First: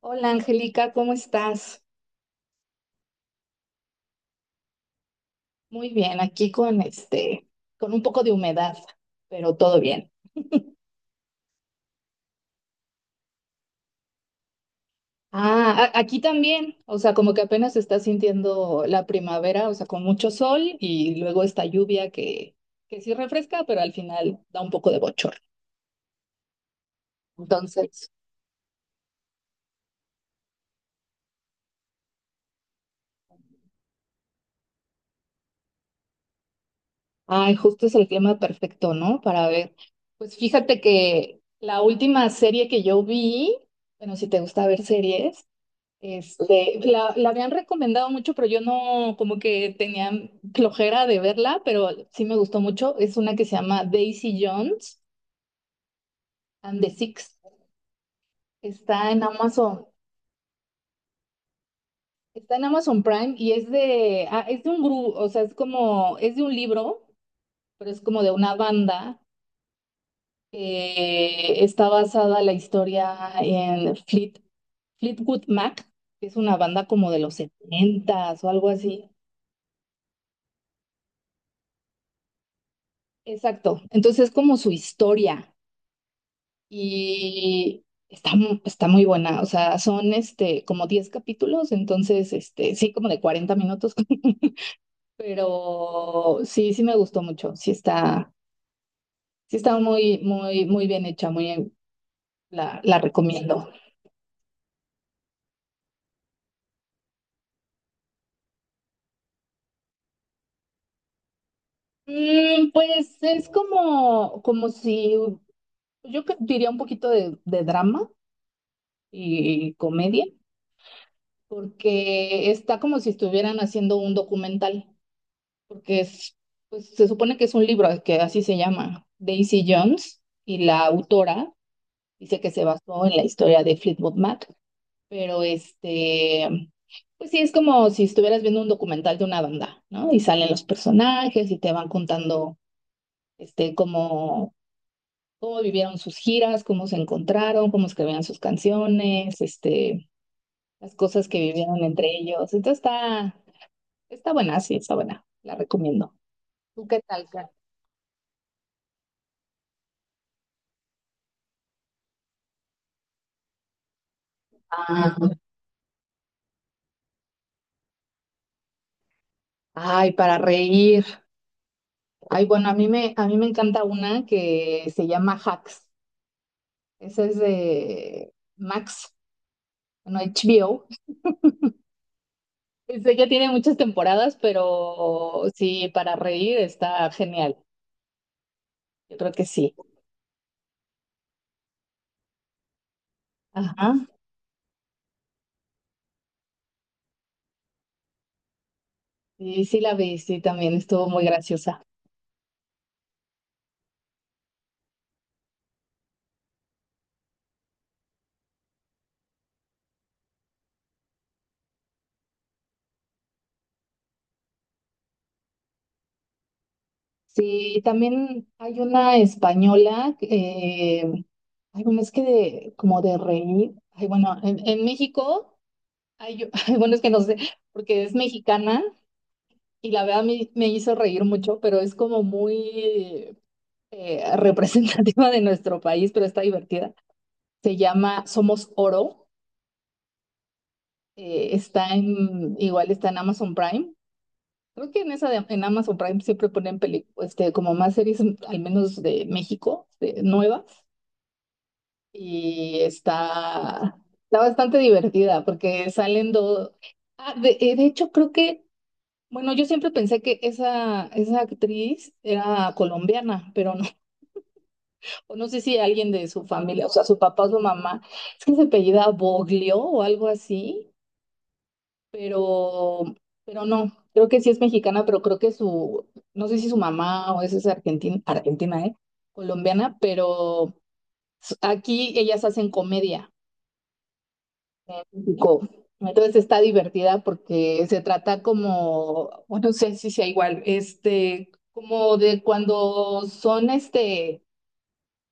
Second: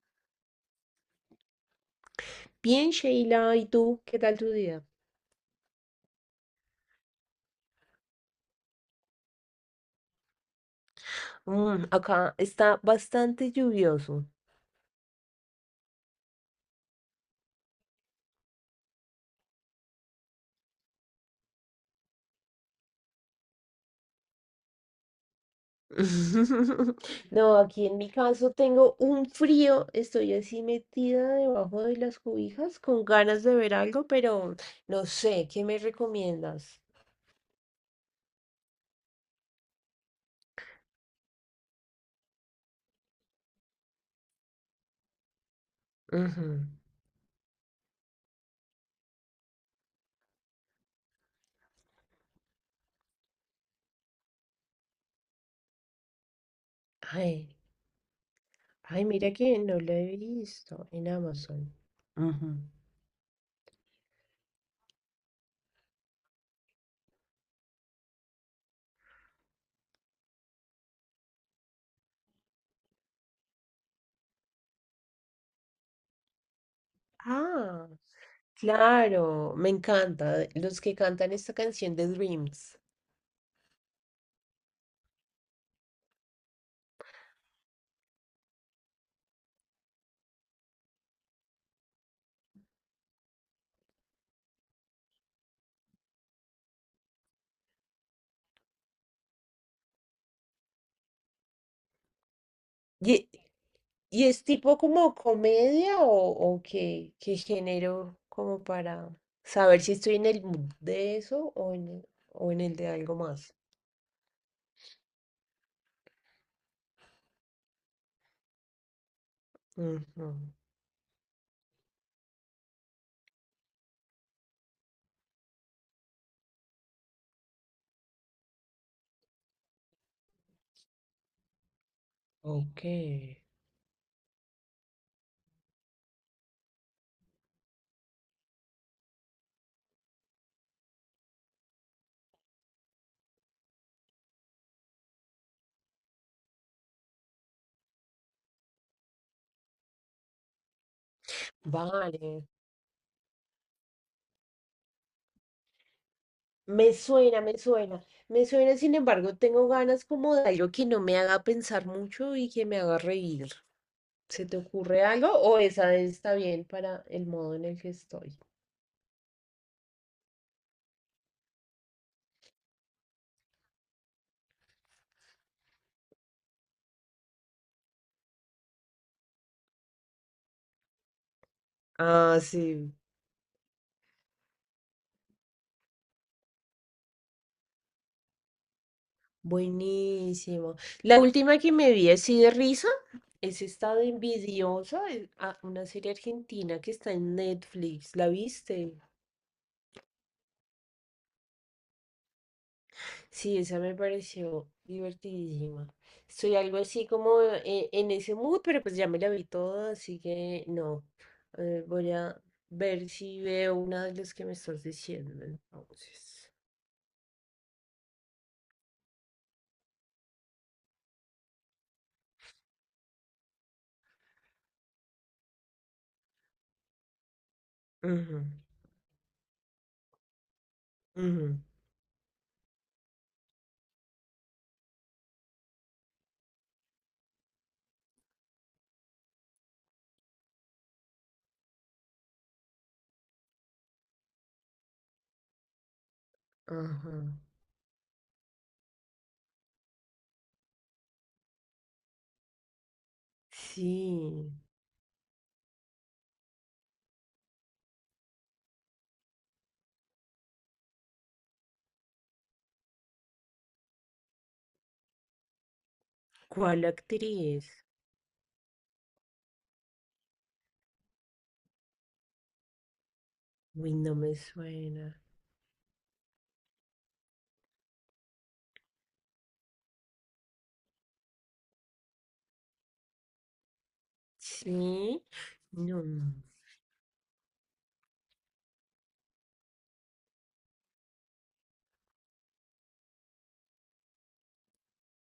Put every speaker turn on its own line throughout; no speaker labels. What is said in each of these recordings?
Hola Angélica, ¿cómo estás?
Bien, Sheila, ¿y tú? ¿Qué tal tu día?
Muy bien, aquí con este, con un poco de humedad, pero todo bien.
Acá está bastante lluvioso.
Ah, aquí también, o sea, como que apenas se está sintiendo la primavera, o sea, con mucho sol y luego esta lluvia que sí refresca, pero al final da un poco de bochorno.
No, aquí en
Entonces,
mi caso tengo un frío, estoy así metida debajo de las cobijas con ganas de ver algo, pero no sé, ¿qué me recomiendas?
ay, justo es el clima perfecto, ¿no? Para ver. Pues fíjate que la última serie que yo vi, bueno, si te gusta ver series.
Ujú.
La habían recomendado mucho, pero yo no, como que tenía flojera de verla, pero sí me gustó mucho. Es una que se llama Daisy Jones and the Six.
Ay, ay,
Está en
mira que no
Amazon,
lo he visto en Amazon. Ujú.
está en Amazon Prime y es de un grupo, o sea, es como, es de un libro, pero es como de una banda que está basada la historia en Fleetwood Mac, que es una banda como de los
Ah,
setentas o algo así.
claro, me encanta, los que cantan esta canción de Dreams.
Exacto. Entonces es como su historia. Y está, está muy buena, o sea, son como 10 capítulos, entonces, sí, como de 40 minutos, pero sí, sí me gustó mucho, sí está muy, muy, muy bien hecha, muy, la recomiendo.
¿Y es tipo como comedia o qué, qué género como para saber si estoy en el mood de eso o en el de algo
Pues es
más?
como, como si, yo diría un poquito de drama y comedia,
Ujú.
porque está como si estuvieran haciendo un documental. Porque es, pues, se supone que es un libro que así se llama, Daisy Jones, y la autora dice que se
Ok,
basó en la historia de Fleetwood Mac, pero pues sí, es como si estuvieras viendo un documental de una banda, ¿no? Y salen los personajes y te van contando este, cómo, cómo vivieron sus giras, cómo se encontraron, cómo escribían sus canciones, las cosas que vivieron entre
vale.
ellos. Entonces está buena, sí, está buena, la recomiendo. ¿Tú
Me
qué tal,
suena, me suena. Me suena, sin embargo, tengo ganas como de algo que no me haga pensar mucho y que me haga reír. ¿Se te ocurre
Kat?
algo o esa está bien para el modo en el que estoy?
Ay, para reír. Ay, bueno, a mí me encanta una que se llama Hacks. Esa es de Max, bueno, HBO.
Ah, sí.
Este ya tiene muchas temporadas, pero sí, para reír está genial. Yo creo que sí.
Buenísimo. La última que me vi así de risa es
Ajá.
esta de Envidiosa, ah, una serie argentina que está en Netflix. ¿La viste?
Sí, sí la vi, sí, también estuvo muy graciosa.
Sí, esa me pareció divertidísima. Estoy algo así como en ese mood, pero pues ya me la vi toda, así que no. Voy a ver si veo una de las que me estás diciendo, entonces.
Sí, también hay una española, ay, bueno, es que de, como de reír. Ay, bueno, en México, hay, ay, bueno, es que no sé, porque es
Ujú,
mexicana y la verdad me hizo reír mucho,
ujú,
pero es como muy representativa de nuestro país, pero está divertida. Se llama Somos Oro, igual está en Amazon Prime. Creo que en esa en Amazon Prime siempre ponen
ajá.
como más series, al menos de México, nuevas, y está
Sí.
bastante divertida porque salen dos... De hecho, creo que... Bueno, yo siempre pensé que esa actriz era colombiana, pero no, o no sé si alguien de su
¿Cuál
familia, o sea, su papá o su
actriz?
mamá, es que se apellida Boglio o algo así, pero, pero no,
Uy, no
creo
me
que sí es mexicana,
suena.
pero creo que su, no sé si su mamá o esa es argentina, argentina, ¿eh? Colombiana, pero aquí ellas hacen comedia, en
Sí,
México.
no.
Entonces está divertida porque se trata como, bueno, no sé si sea igual, como de cuando son,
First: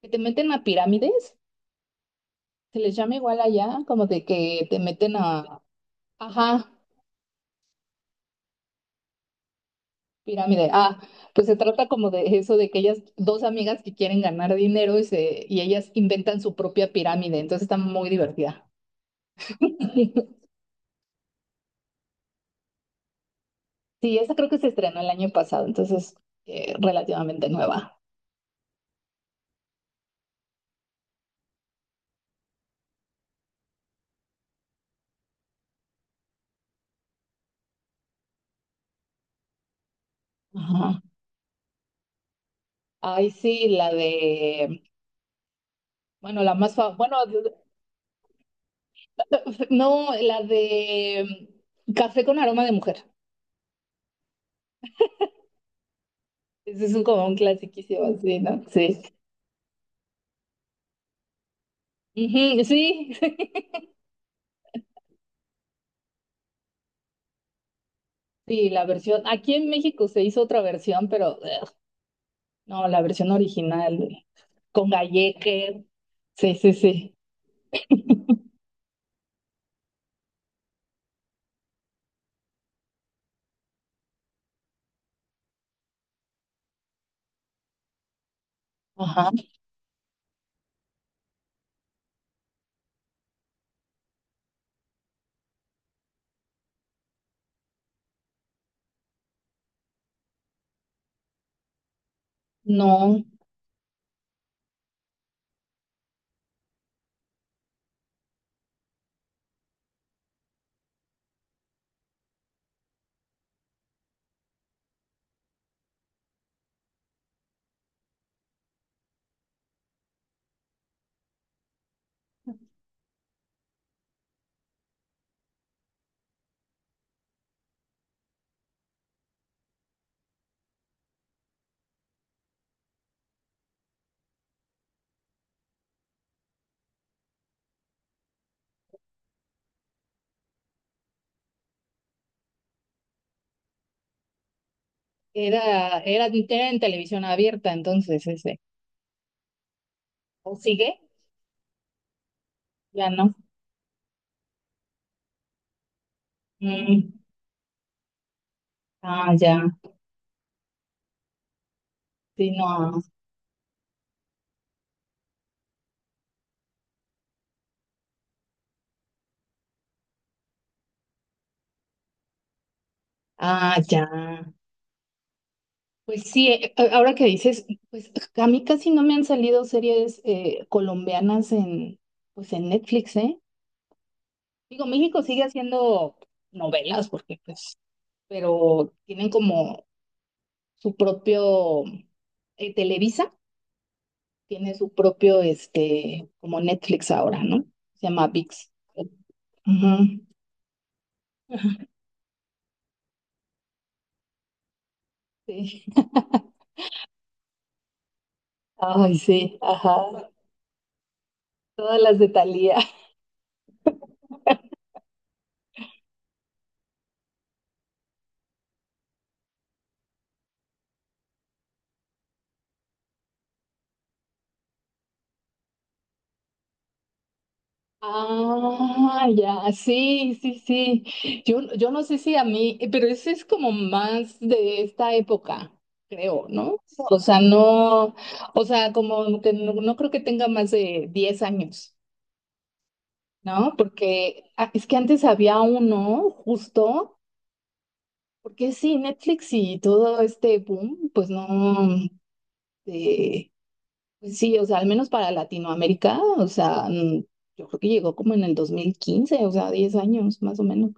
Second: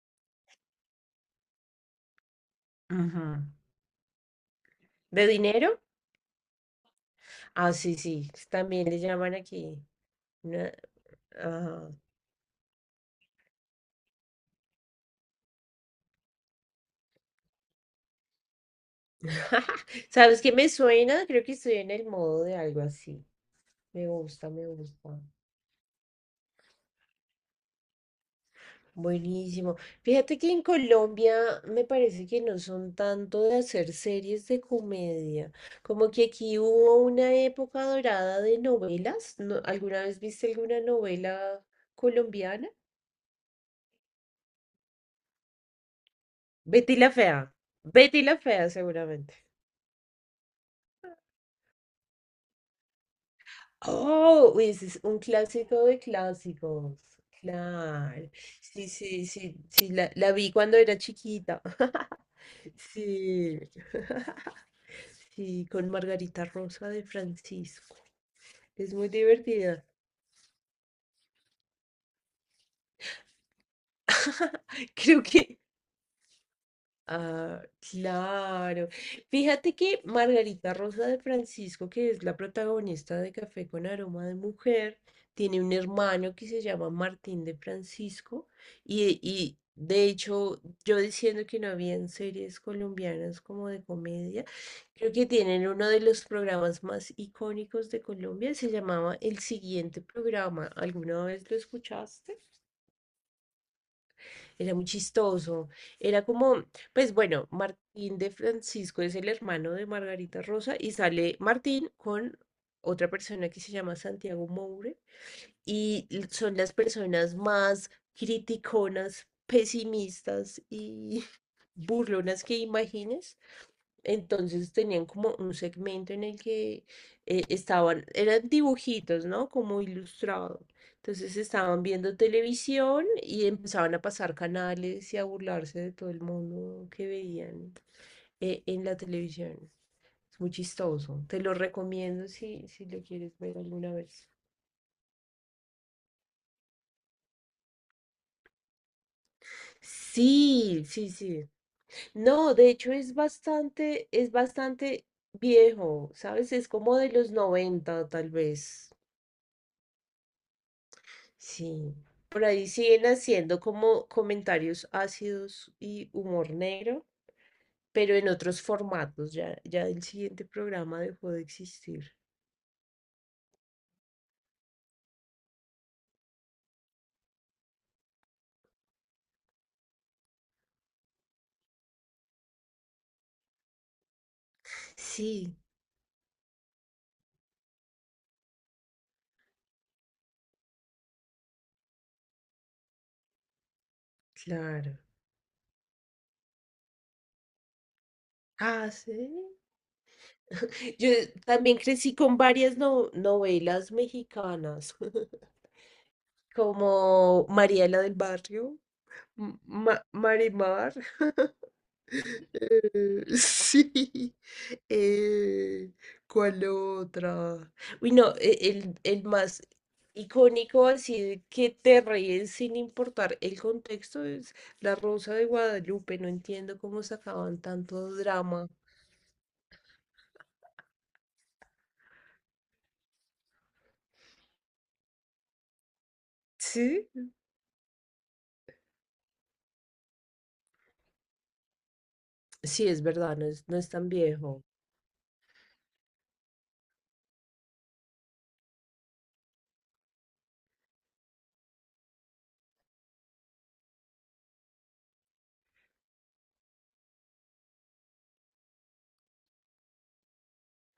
que te meten a pirámides. Se les llama igual
Ajá.
allá, como de que te meten
¿De
a,
dinero?
ajá,
Ah, sí, sí. También le llaman aquí.
pirámide.
Una.
Ah, pues se trata
Ajá.
como de eso, de que ellas, dos amigas que quieren ganar dinero y ellas inventan su propia pirámide, entonces está muy divertida.
¿Sabes qué me suena? Creo que estoy en el modo de algo así. Me
Sí, esa
gusta,
creo que
me
se estrenó el
gusta.
año pasado, entonces relativamente nueva.
Buenísimo. Fíjate que en Colombia me parece que no son tanto de hacer series de comedia, como que aquí hubo una época dorada de novelas. ¿Alguna vez viste alguna
Ajá.
novela colombiana?
Ay, sí, la de, bueno, la más
Betty
famosa,
la
bueno,
Fea. Betty la Fea, seguramente.
no, la de Café con aroma de mujer.
Oh, uy, ese es un clásico de
Ese es
clásicos.
un, como un clasiquísimo,
Claro.
sí, ¿no?
Sí,
Sí.
sí, sí, sí, la vi cuando era chiquita.
Ujú, sí.
Sí. Sí, con Margarita Rosa de Francisco.
Sí, la
Es muy
versión. Aquí en
divertida.
México se hizo otra versión, pero ugh, no, la versión original, güey, con
Creo que...
Galleque. Sí, sí, sí.
Ah, claro. Fíjate que Margarita Rosa de Francisco, que es la protagonista de Café con Aroma de Mujer, tiene un hermano que se llama Martín de Francisco y,
Ajá.
y de hecho yo diciendo que no habían series colombianas como de comedia, creo que tienen uno de los programas más icónicos de Colombia, se llamaba El Siguiente Programa. ¿Alguna vez lo escuchaste?
No,
Era muy chistoso. Era como, pues bueno, Martín de Francisco es el hermano de Margarita Rosa y sale Martín con otra persona que se llama Santiago Moure y son las personas más criticonas, pesimistas y burlonas que imagines. Entonces tenían como un segmento en el que estaban, eran dibujitos, ¿no? Como ilustrado. Entonces estaban viendo televisión y empezaban a pasar canales y a burlarse de todo el mundo que veían en la televisión. Es muy chistoso. Te lo recomiendo si, si lo quieres ver alguna vez.
era en televisión abierta, entonces ese. ¿O
Sí,
sigue?
sí, sí. No, de hecho
Ya no.
es bastante viejo, ¿sabes? Es como de
Mm.
los 90 tal vez.
Ah, ya.
Sí, por
Sí,
ahí
no.
siguen haciendo como comentarios ácidos y humor negro, pero en otros formatos. Ya, el siguiente programa dejó de existir.
Ah, ya. Pues sí, ahora que dices, pues a mí casi no me han salido series colombianas en, pues en Netflix, ¿eh? Digo, México sigue
Sí,
haciendo novelas porque pues pero tienen como su propio, Televisa tiene su
claro.
propio, como Netflix ahora, ¿no? Se llama ViX.
Ah, sí.
Ujú.
Yo también crecí con varias novelas mexicanas,
Sí.
como Mariela del Barrio,
Ay, sí, ajá.
Marimar.
Todas las de Thalía.
Eh, sí. Eh, ¿Cuál otra? Uy, no, el más icónico, así de que te ríes sin importar el contexto, es La Rosa de Guadalupe. No entiendo cómo sacaban tanto drama.
Ah, ya, sí, sí, sí. Yo no sé si a mí, pero ese es como más de esta época, creo, ¿no?
Sí,
O sea, no, o sea, como que no, no creo que tenga más de 10 años.
sí, es verdad, no es,
¿No?
no es tan
Porque
viejo.
es que antes había uno justo, porque sí, Netflix y todo este boom, pues no, eh, pues sí, o sea, al menos para Latinoamérica, o sea, yo creo que llegó como en el 2015 o sea, 10 años más o menos.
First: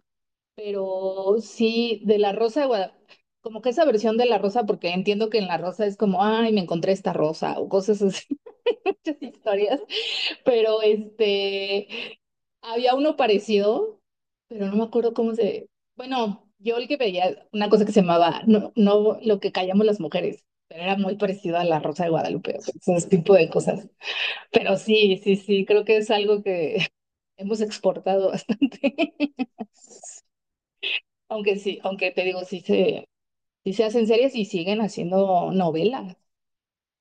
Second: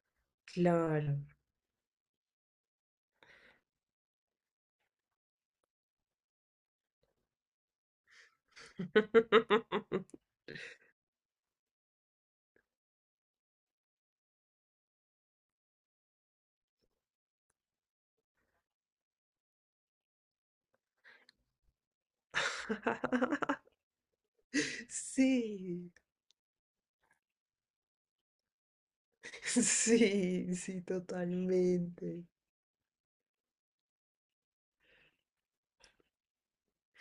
Claro.
Pero sí, de La Rosa de Guadalupe, como que esa versión de La Rosa, porque entiendo que en La Rosa es como, ay, me encontré esta rosa o cosas así, muchas historias, pero este... Había uno parecido, pero no me acuerdo cómo se... Bueno, yo el que veía una cosa que se llamaba, no, no lo que callamos las mujeres, pero era muy parecido a La Rosa de Guadalupe, o sea, ese tipo de cosas. Pero sí, sí, sí, creo
Sí,
que es algo que hemos exportado bastante.
sí,
Aunque sí, aunque te
totalmente.
digo, sí se hacen series y siguen haciendo novelas.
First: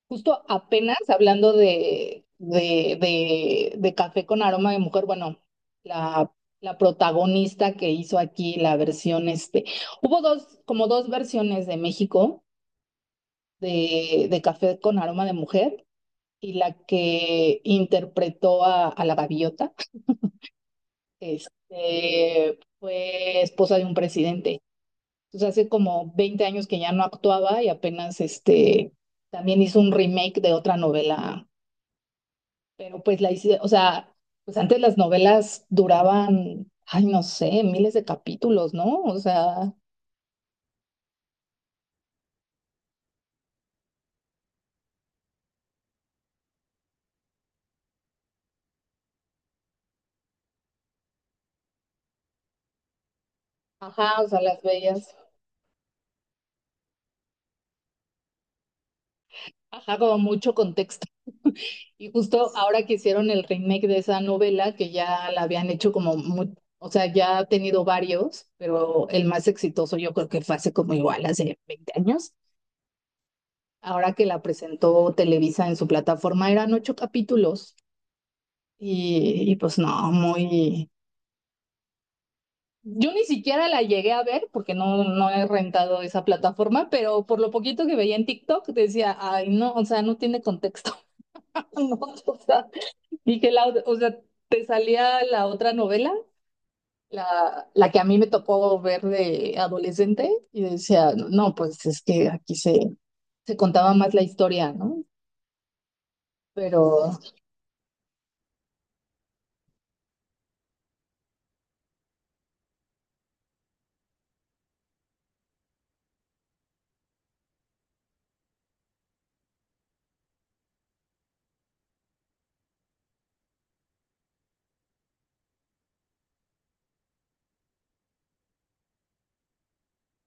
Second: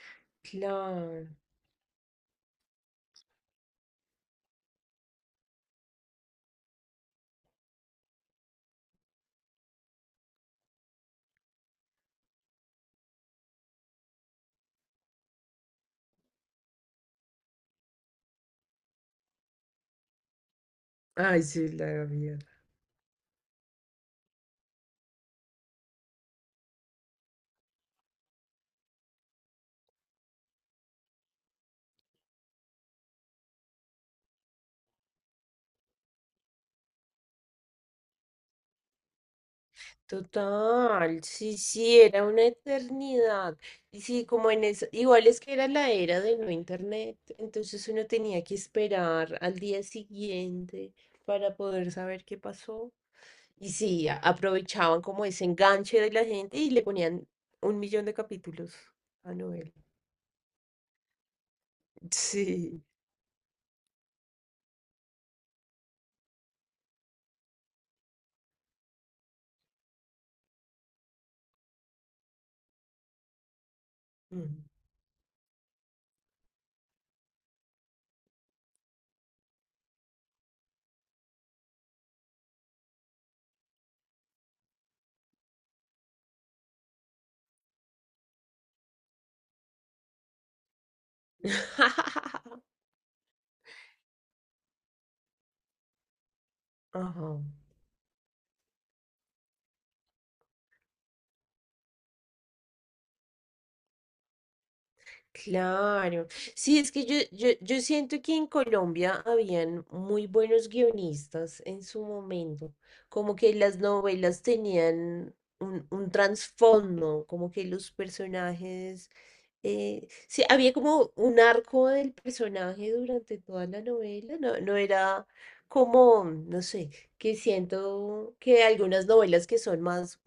Justo apenas
Claro.
hablando de Café con Aroma de Mujer, bueno, la, la protagonista que hizo aquí la versión, hubo dos, como dos versiones de México de Café con Aroma de Mujer y la que interpretó a la gaviota,
Ay, sí, la vida.
fue esposa de un presidente. Entonces hace como 20 años que ya no actuaba y apenas también hizo un remake de otra novela, pero pues la hice, o sea, pues antes las novelas duraban, ay, no sé, miles de capítulos, ¿no? O sea,
Total, sí, sí, era una eternidad. Y sí, como en eso, igual es que era la era de no internet, entonces uno tenía que esperar al día siguiente para poder saber qué pasó. Y sí,
ajá, o sea, las
aprovechaban
veías,
como ese enganche de la gente y le ponían un millón de capítulos a novela.
ajá, como mucho contexto. Y justo ahora
Sí.
que hicieron el remake de esa novela, que ya la habían hecho como, o sea, ya ha tenido varios, pero el más exitoso yo creo que fue hace como igual, hace 20 años. Ahora que la
Mm.
presentó Televisa en su plataforma, eran ocho capítulos y pues no, yo ni siquiera la llegué a ver porque no, no he rentado esa plataforma, pero por lo poquito que veía en TikTok decía, ay, no, o sea, no tiene contexto. No, o sea, dije, o sea, te salía la otra novela,
Ajá.
la que a mí me tocó ver de adolescente, y decía, no, pues es que aquí se contaba más la historia, ¿no?
Claro. Sí, es que
Pero,
yo siento que en Colombia habían muy buenos guionistas en su momento, como que las novelas tenían un trasfondo, como que los personajes, sí, había como un arco del personaje durante toda la novela, no, no era como, no sé, que siento que algunas novelas que son más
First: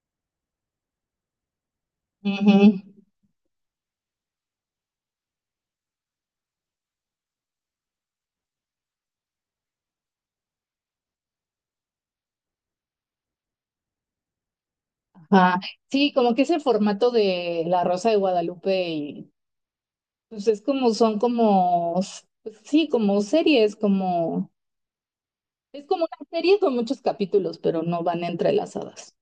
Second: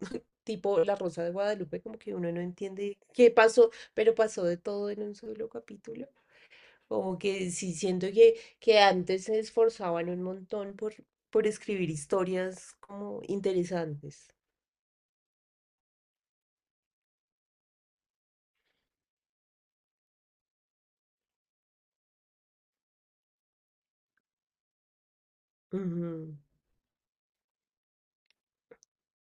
tipo La Rosa de Guadalupe, como que uno no
ujú,
entiende qué pasó, pero pasó de todo en un solo capítulo. Como que sí, siento que antes se esforzaban un montón por escribir historias como interesantes.
ajá. Sí, como que ese formato de La Rosa de Guadalupe y pues es como, son como, pues sí, como series, como, es como una
Ujú.
serie con muchos capítulos, pero no van entrelazadas,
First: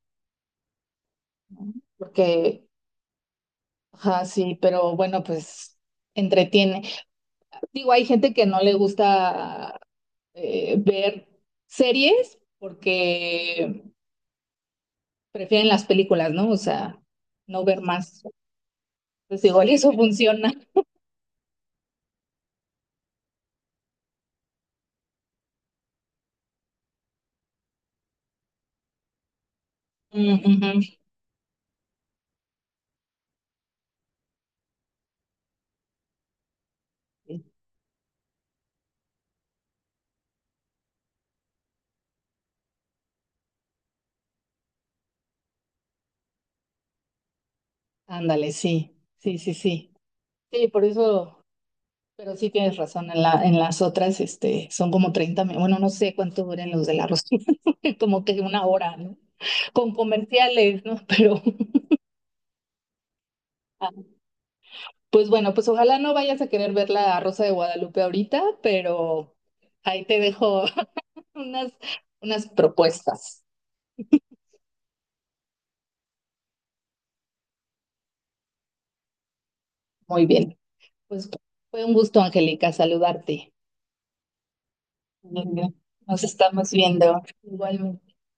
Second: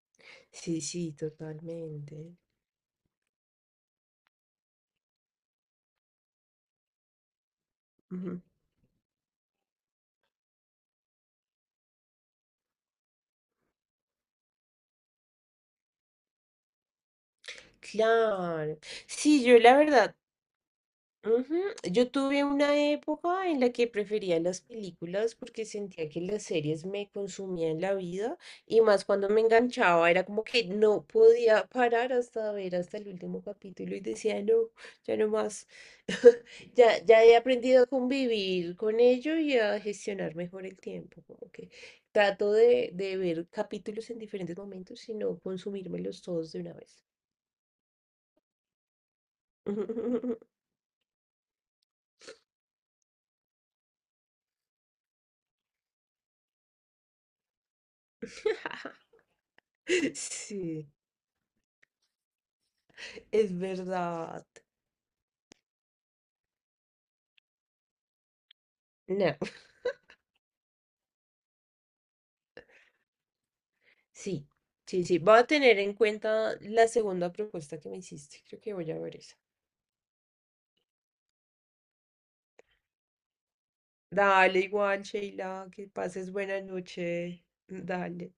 Sí, sí,
¿no?
totalmente.
Porque, ajá, sí, pero bueno, pues entretiene. Digo, hay gente
Ujú.
que no le gusta ver series porque prefieren las películas, ¿no? O sea, no ver más.
Claro.
Pues
Sí, yo
igual
la
eso
verdad...
funciona.
Ujú. Yo tuve una época en la que prefería las películas porque sentía que las series me consumían la vida y más cuando me enganchaba, era como que
Mm,
no podía parar hasta ver hasta el último capítulo y decía, no, ya no más. Ya he
ujú.
aprendido a convivir con ello y a gestionar mejor el tiempo, como que trato de ver capítulos en diferentes momentos y no consumírmelos todos de una vez.
Ándale, sí, sí, sí, sí. Sí, por eso. Pero sí tienes razón, en las otras son como 30 minutos, bueno, no sé cuánto duran los de la rosita como que una hora, ¿no? Con comerciales,
Sí.
¿no? Pero,
Es
ah,
verdad.
pues bueno, pues ojalá no vayas a querer ver la Rosa de Guadalupe ahorita, pero
No,
ahí te dejo unas, unas propuestas.
sí, sí, sí. Voy a tener en cuenta la segunda propuesta que me hiciste. Creo que voy a ver esa.
Muy bien, pues fue un gusto, Angélica, saludarte.
Dale, igual,
Muy
Sheila,
bien.
que
Nos
pases buena
estamos viendo.
noche.
Igualmente.
Dale.